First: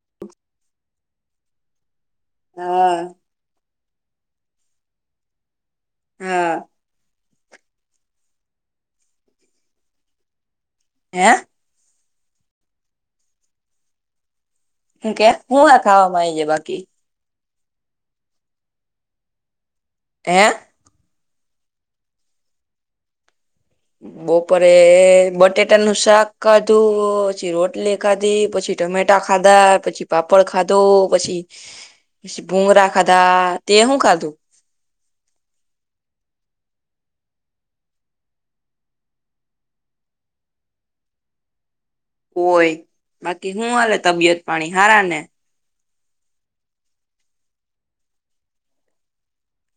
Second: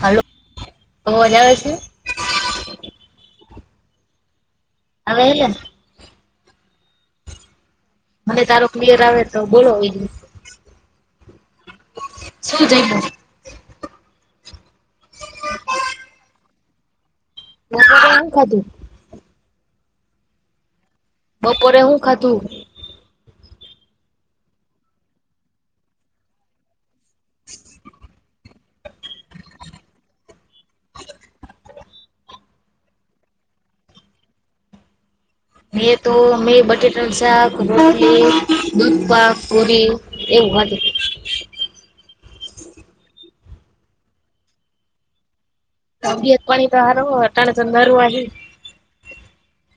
હાલો અવાજ આવે છે? હા હવે [unintelligible] હા મને તારો ક્લિયર આવે તો બોલો બીજુ [unintelligible] હેં? છું જયમો? હેં કે હું આ ખાવા માં આયી જે બાકી બપોરે હું ખાધું? હેં? બપોરે હું ખાધું? બપોરે બટેટાનું શાક ખાધું પછી રોટલી ખાધી પછી ટમેટા ખાધા પછી પાપડ ખાધો પછી પછી ભુંગરા ખાધા તે હું ખાધું? મેં તો મેંય બટેટાનુ શાક, રોટલી, દૂધપાક, પુરી એવું ખાધુ હોય બાકી હું હાલે તબિયત પાણી હારા ને? તબિયત પાણી તો હારો અટાણે તો નરવા હી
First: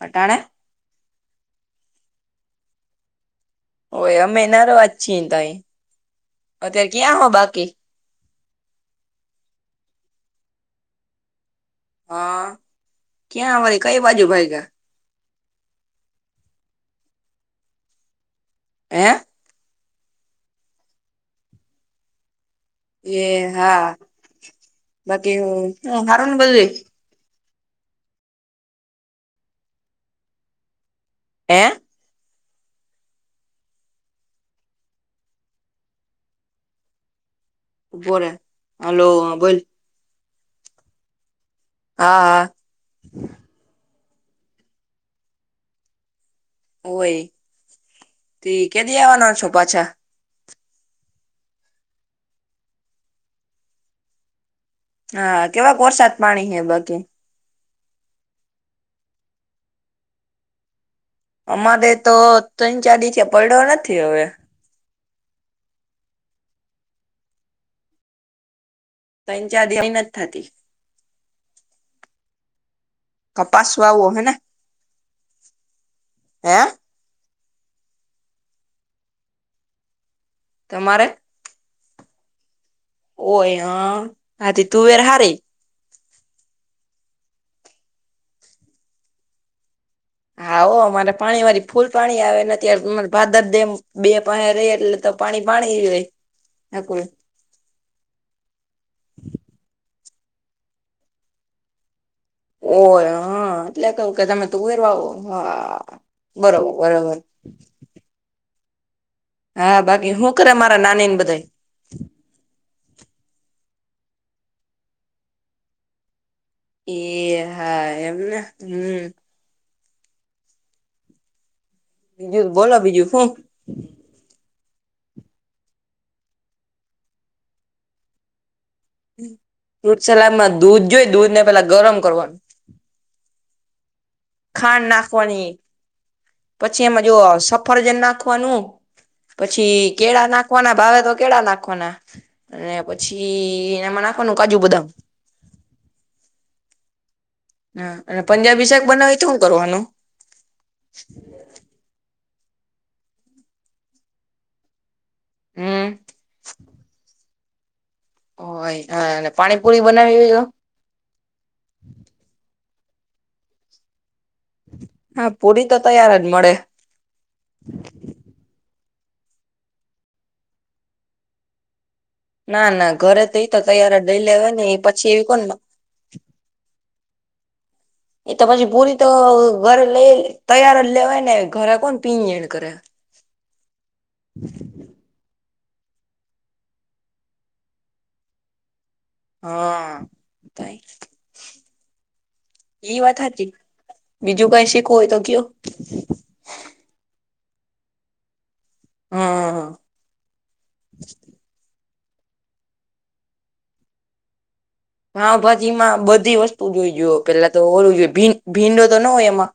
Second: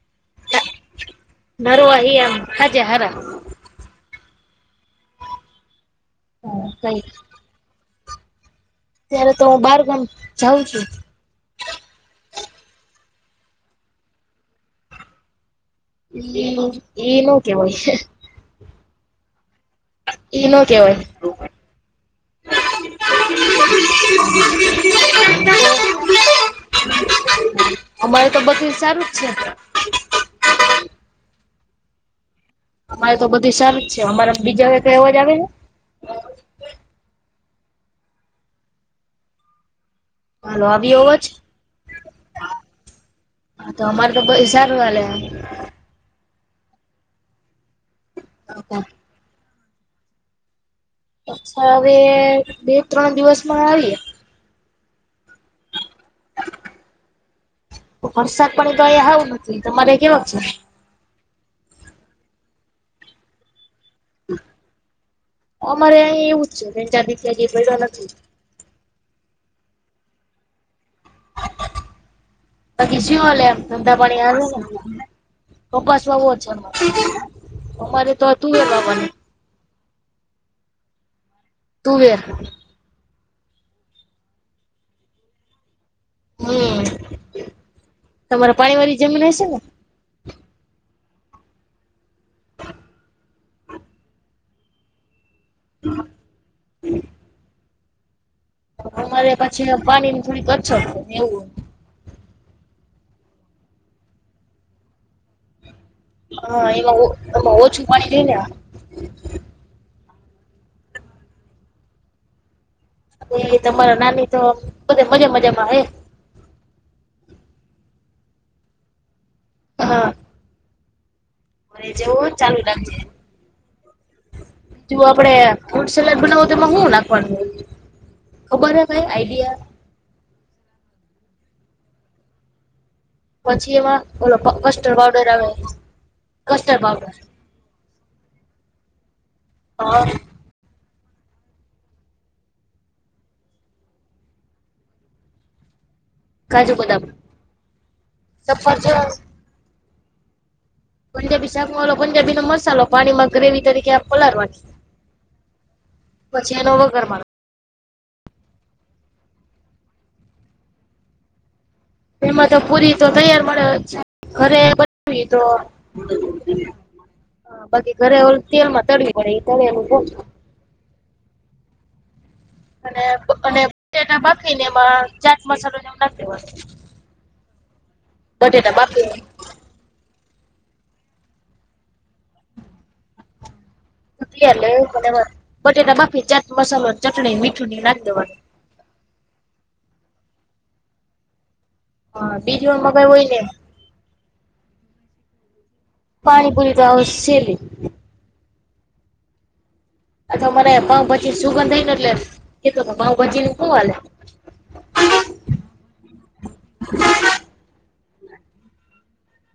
અટાણે? નરવા હી આમ હાજા સારા ઓય અમે નરવા જ છીએ તંઈ અત્યારે કઈ ક્યાં હો બાકી? અત્યારે તો ઉં બારગામ જાઉં છું હાં ક્યાં વરી કઈ બાજુ ભાયગા? ઈ નો ઈ નો કેવાય હેં? ઈનો કેવાય, એ હા બાકી હુ હારું બધુંય,? અમારે તો બકીલ સારું જ છે, હે અમારે તો બધી સારૂ જ છે, અમારે બીજા એકય અવાજ આવે છે,? ઊભો રે હાલો હ બોલ, હાલ આવ્યો અવાજ,? હા, હા હા તો અમારે તો પૈસા નુ હાલેવા. ઓય તેકે અચ્છા દી આવવાનો છો પાછા,? અચ્છા હવે બે ત્રણ દિવસમાં આવીએ. હા કેવાક વરસાદ પાણી હે બાકી,? વરસાદ પાણી તોહીયા આવું નથી તમારે કેવા છે,? અમારે તો ત્રણ -ચાર દિવસ પડ્યો નથી, હવે. અમારે અહીંયા એવું જ છે, ત્રણ ચાર દિ લા પડો નથી, ત્રણ -ચારદી અમે નથી થતી, બાકી શુંલેમ કપાસ ધંધા વાવો પાણી હે ને હાલે,? કપાસ વાવો છે,? હે અમારે તો હતું એ બાને, તમારે, તુવેર, ઓય હ હાથી તુવેર હારી, હું તમારે પાણી વાળી જમીન હશે ને,? હા હો અમારે પાણી વાળી ફૂલ પાણી આવે ને અમારે ભાદર ડેમ બે પાસે ર એટલે તો પાણી હોય નકરુ, અમારે પાછી પાણીની થોડી અછત એવું, ઓય હા એટલે કુંકે તમે તુવેર વાવો હા, હા બરોબર બરોબર એઈમાં હો છું, લેયને હા બાકી હું કરે મારા નાની ને બધા,? એ તમારા નાની તો બધા મજા મજામાં હે, એહા એમને હું, હા [inaudible] રે જેવું જ બીજું ચાલુ બોલો રાખજે, બીજું શું જો આપડે ફૂડસલાડ બનાવું તો શું નાંખવાનું હોય,? ખબર હે ભાઈ આઈડિયા,? ફ્રૂટ સલાડમાં દૂધ જોઈ દૂધ ને પેલા ગરમ કરવાનું, પછી એમાં,? ઓલો ખાંડ કસ્ટર્ડ પાવડર આવે નાખવાની. કસ્ટર્ડ પછી એમાં પાવડર જો સફરજન નાખવાનું પછી હા કેળા નાખવા નાખવાના ભાવે તો કેળા, નાખવાના અને પછીમાં નાખવાનું કાજુ, બદામ. કાજુ બદામ, હ અને પંજાબી શાક સફરજન બનાવી શું કરવાનું.? પંજાબ શાક વાલો પંજાબી ન મસાલો પાણીમાં ગ્રેવી તરીકે પલારવાનો. હમ પછી એનો વધાર મારવાનો, ઓહા પાણીપુરી બનાવી હોય તો,? એમાં તો પુરી તો તૈયાર મડે‌ છે. હા પૂરી તો તૈયાર જ મળે [unintelligible] ઘરે ઓલું તેલ માં તરવી પડે તરેલુ [unintelligible] ના ના અને ઘરે તો એ તો અને તૈયાર જ બટેટા લઈ લેવાય ને બાફીને એ એમાં પછી એવી ચાટ કોણ મસાલો જેવું નાખી દેવાનું. એ તો પછી બટેટા પૂરી તો બાફીને ઘરે લઈ તૈયાર જ લેવાય ને ઘરે કોણ પી એડ કરે. ત્યાંર લેવ પણ એમાં બટેટા બાફી ચાટ મસાલો ચટણી મીઠું ની નાખી દેવાનું હા હા બીજુ ઈ વાત હાચી બીજું કઈ શીખવું હોય તો કયો પાણી પુરી તો હાવ સેલી હા આતો મને પાવ ભાજી સુગંધ આઈને એટલે કેતો પાવ ભાજી નું શું હાલે પાવભાજી માં બધી વસ્તુ જોયો પેલા તો ઓલુ જો ભીંડો તો ના હોય એમાં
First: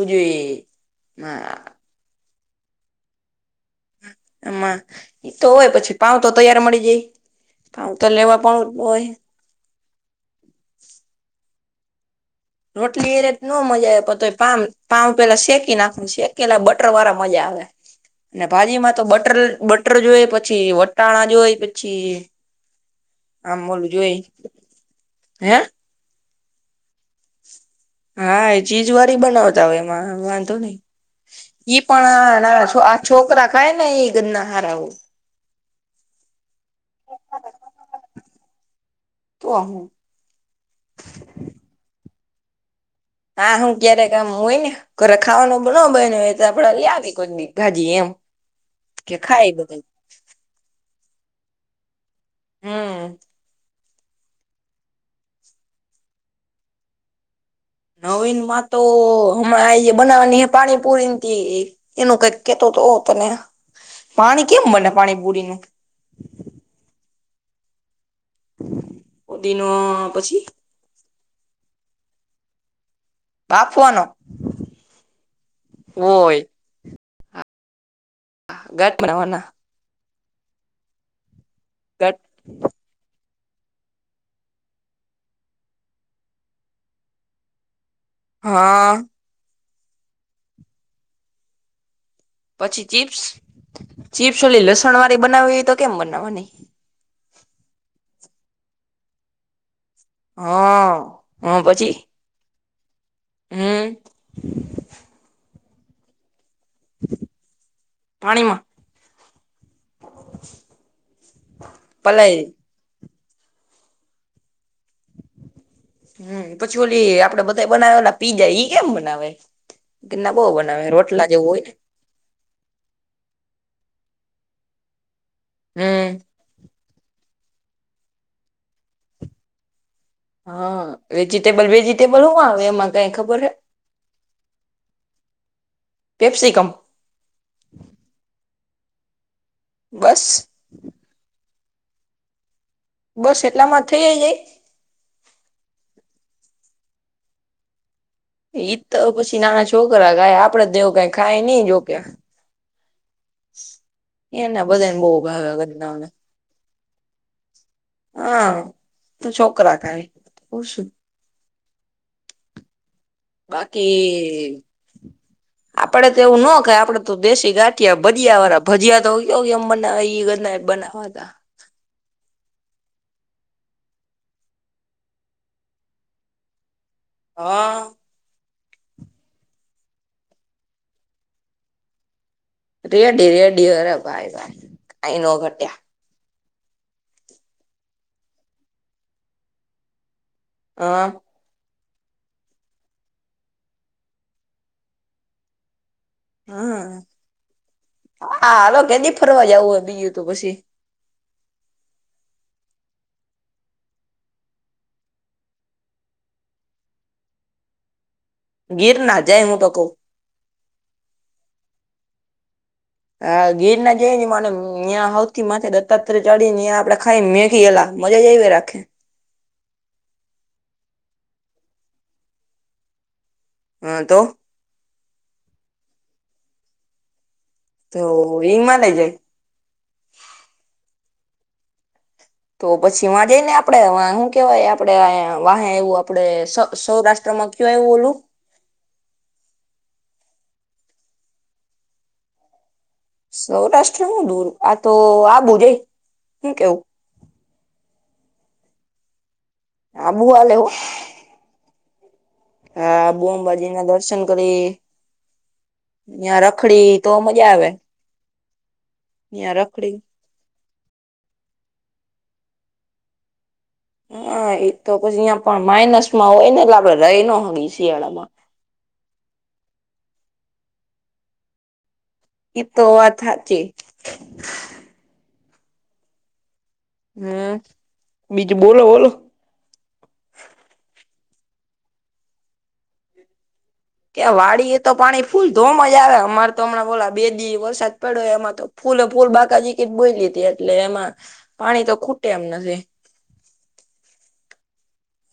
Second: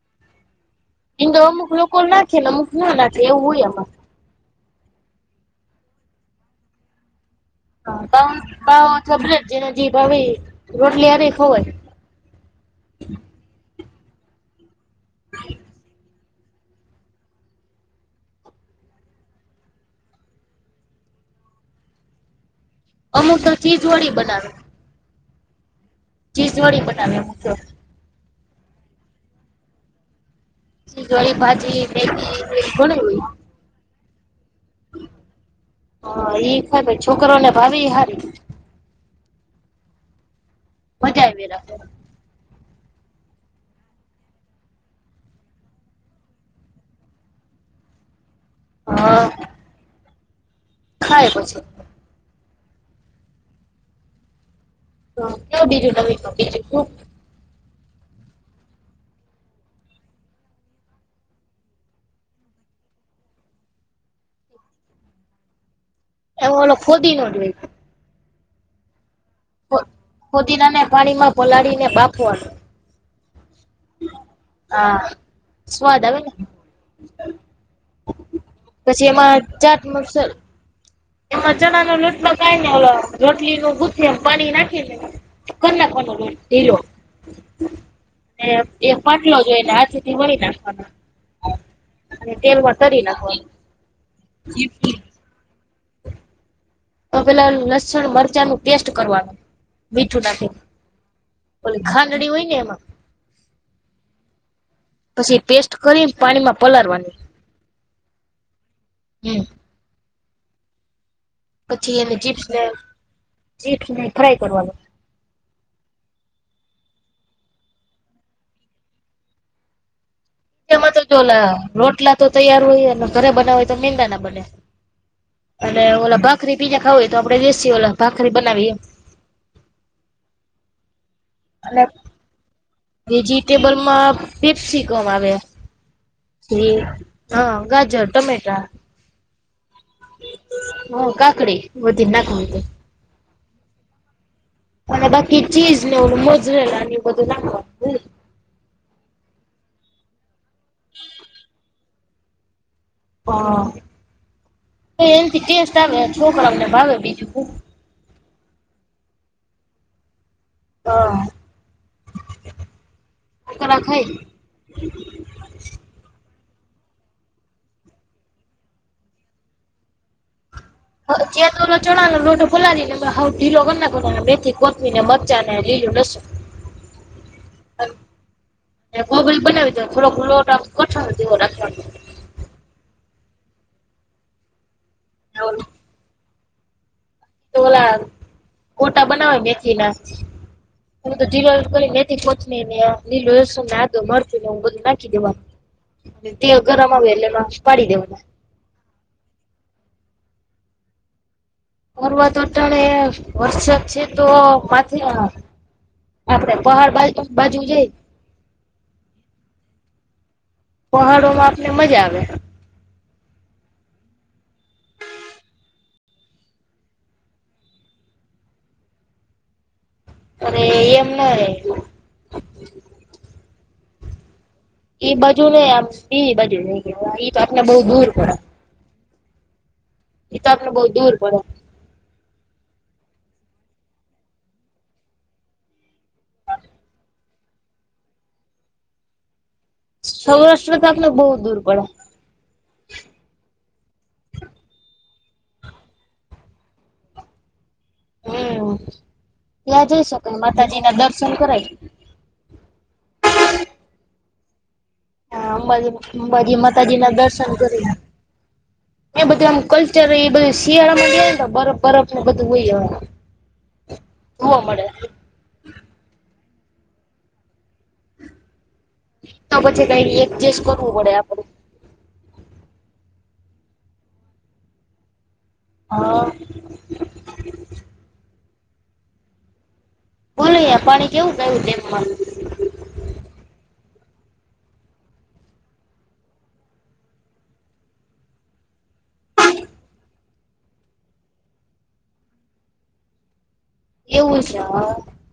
[unintelligible] એમ તો અમુક લોકો નાખે ને અમુક ના નાખે એવું હોય આમા આમાં એતો હોય પછી પાાવ તો તૈયાર મળી જાય. પાઉ તો લેવા પણ હા હોય [unintelligible] જેને જે ભાવે રોટલી હારે એ ખવાઈ રોટલી એ રે તો ન મજા આવે પામ પાવ પેલા શેકી નાખુ સે. પેલા બટર વાળા મજા આવે. ને ભાજીમાં તો બટર બટર જોએ પછી વટાણા જોઈ પછી અમુક તો આમ ચીજ ઓલું વાળી જોઈ બનાવે. હે ચીજ વાળી બનાવે એમ કયો હા એ ચીજ વાળી બનાવતા હોય એમાં વાંધો નહી. સીધવાળી ઈ ભાજી પણ મેગી ને આ એવું નાના ઘણું હોય. છોકરા ખાય ને એ ગના હારાઓ હા એ ખાય ભાઈ છોકરોને ભાવેય હારી તો હું મજા આવી જાય [unintelligible] હા હું ક્યારે કામ હોય ને ઘરે ખાવાનો ન બયનું એ તો આપડે લીયાવે કોઈક દી ભાજી એમ કે ખાઈ લો ભાઇ ખાઈ પછી હમ્મ તો કયો બીજું નવી [unintelligible] બીજું [unintelligible] નવીન માં તો હમણાં બનાવાની હે ને પાણીપુરી તી એનું કંઈક કેતો તો તને પાણી કેમ બને પાણી પૂરીનું એ ઓલો ફુદીનો જોઈશે. [inaudible] ફુદ પછી ફુદીના ને પાણી માં પલાળી ને બાફવાનું બાફવાનો હા સ્વાદ આવે ને હોય ગટ પછી એમાં બનાવાના ચાટ મસાલો એમાં ચણા નો ગટ લોટ [unintelligible] રોટલી નું ગુથીએ એમ પાણી નાખીને કર નાખવાનો ઢીલો એ હા. પાટલો જોઈને હાથેથી વણી નાખવાનો અને તેલમાં પછી તરી ચીપ્સ નાખવાનો ચીપ્સ ઓલી લસણ વાળી બનાવવી હોય તો કેમ બનાવવાની તો પેલા લસણ મરચાં નું પેસ્ટ કરવાનું મીઠું હા. હા નાાખી ઓલી પછી ખાંડણી હોય ને એમાં હમ પછી પેસ્ટ કરીને પાણીમાં પલાળવા ની પાણીમાં હમ પછી એને પલાય ચીપ્સ ને ચીપ્સ ને એ ફ્રાય કરવાનું. હમ પછી ઓલી આપડે બધાય બનાવે પીજા ઈ કેમ બનાવે? તેના બહુ બનાવે એમાં તો જો રોટલા ઓલા જેવું હોય ને રોટલા તો તૈયાર હોય ઘરે બનાવ હોય તો મેંદા ના બને અને ને ઓલા હમ ભ [inaudible] દેશીએલા ભખરી બનાવીએ એમ હા, અને વેજીિટેબલ-વેજીિટેબલ હુ આવે એમાં કાંઈ ખબર હે? વેજીિટેબલમાં પેપ્સિકમ આવે કેપસીકમ. પછી હા. ગાજર, ટમેટા. બસ. હહ કાકડી હ દ નાક હોતે. બસ એટલામાં થઇ ગઈ? અને બાકી ચીઝને ઓલુ મોજરેલા એવું બધું નાખવાનું. ઈ જ તો પછી નાના છોકરા ખાય. આપણે તો કાંઈ ખાય નહીં જોકે. હા. એને બધાને બહુ એનાથી ભાવ્યા ટેસ્ટ બચ્ચા ઓ આવે ને. છોકરાઓને ભાવે બીજું હું હા તું છોકરા ને [inaudible] બ [inaudible] બાકી, [inaudible] આપડે તો એવું ના ખય આપડે તો દેશી ગાંઠિયા ભજીયા વાળા ભજીયા તોયો કે એમ બના બનાવ હ જે ચણા નોટો ફોલા હઉ ઢીલો કર નાખવાનો મેથી કોથમી ને મરચા ને લીલું લસ. હા હ [inaudible] બનાવી દે થોડોક લોટ કઢણ જેવો રાખવાનું. રેડી રેડી અરા ભાઈ ભાઈ આઈનો ઘટે. તો ઓલા ગોટા બનાવા મેથીના. હા હ તો જીલો મેથી કોથમીર ને લીલુ લસણ અને આદુ મરચુ ને એવું હું બધું નાખી દેવાનું. તેલ ગરમ હમ આવે એટલે [inaudible] પાડી દેવુ. હા હાલ કેની ફરવા જવું હોય બીજું તો પછી. પરવતો અટાણે વરસાદ છે તો માથે આપણે પહાડ બાજુ-બાજુ જઈ. ગીરના જાય હું તો કવ. પહાડો માં આપને મજા આવે. હા ગીર ના જઈ મને ્યાિયાં હથી માથે દત્તાત્ર ચડી ને આપડે ખાઈ મેગી એલા. મજા જ એવી રાખે. અરે એમ ન રહે. હ તો. ઈ બાજુ નહીં, આમ [unintelligible] બાજુ [unintelligible] તો દૂર પડે હિંગ મા લ જ એ તો આપડે બહુ દૂર પડે. તો પછી વા જઈ ને આપડે શું કેવાય આપડે વાહે એવું આપડે સૌરાષ્ટ્રમાં [inaudible] [inaudible] કિવાય બોલું. સૌરાષ્ટ્ર તો આપલે બહુ દૂર પડે. સૌરાષ્ટ્ર શું દૂર? આ તો આ જે શું કેવું? હમ, ત્યાં જઈ આબુ શકાય હાલે હો માતાજી ના દર્શન કરવા. હા, બોમબાજી ના દર્શન કરી. હા, અંબાજી ત્યાં અંબાજી માતાજી રખડી ના તો મજા દર્શન આવે કરી. એ ત્યાં બધુંમ રખડી કલ્ચર એ બધ શિયાળા માં ગ ને, બરફ બરફ ને બધું હોય. હા, જોવા એ મળે તો પછી અહિયાં પણ માઇનસ માં હોય ને, એટલે આપડે રહી ન હો શિયાળામાં. તો પછી કઈ એડજસ્ટ કરવું પડે આપડે. એ તો વાત સાચી. હા. હમ, બીજું બોલો બોલો. બોલું આપ કેવું કયું તેમ? કે વાડી એ તો પાણી ફૂલ ધ મજા આવે, અમારે તો હમણા ગેલા બે દિવસ વરસાદ પડ્યો એમાં તો ફૂલે ફૂલ બાકાજી ક જ બોઈ લીધી, એટલે એમાં પાણી તો ખૂટે એમ નથી. એવું છે.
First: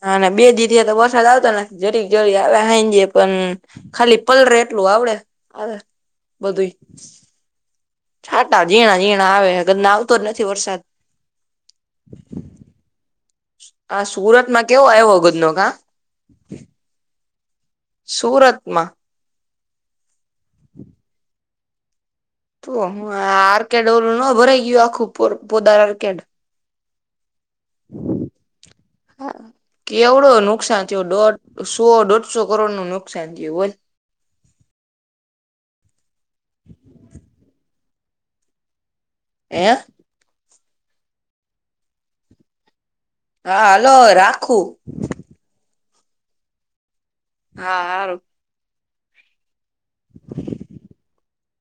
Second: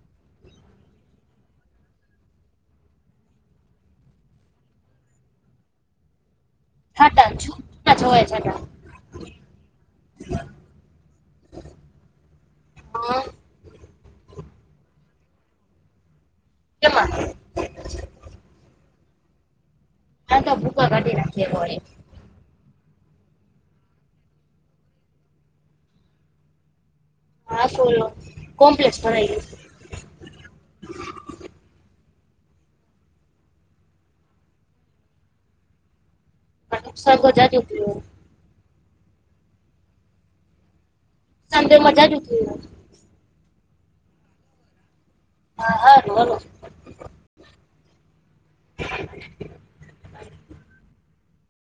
હા, બે દીધ તો વરસાદ આવતો ને જરીક જરી આવ્યા હ, જે પણ ખાલી પલરે, એટલું આવડે આવે બધું. હટ છું, ના જ હોય જટ. ઝીણા-ઝીણા આવેને, આવતો જ નથી વરસાદ. હ હ, સુરત માં કેવો આવ્યો, ગજ નો કા. કેમાં? સુરતમાં. હા, તો ભૂખ કાઢી નાખીએ હો. તો હું આર્કેડ ઓલું નભરાઈ ગયું, આખું પોદાર આર્કેડ. હા, સોલો કોમ્પ્લેક્સમાંઈ ગું કેવડો નુકસાન થયો, દોઢસો, દોઢસો કરોડ નું નુકસાન થયું બોલ. નુકસ ગજા ઘટ [unintelligible] હ. તે મજા જટ. હા, હાલો રાખું. હા, હા, હલો. હારું. [unintelligible]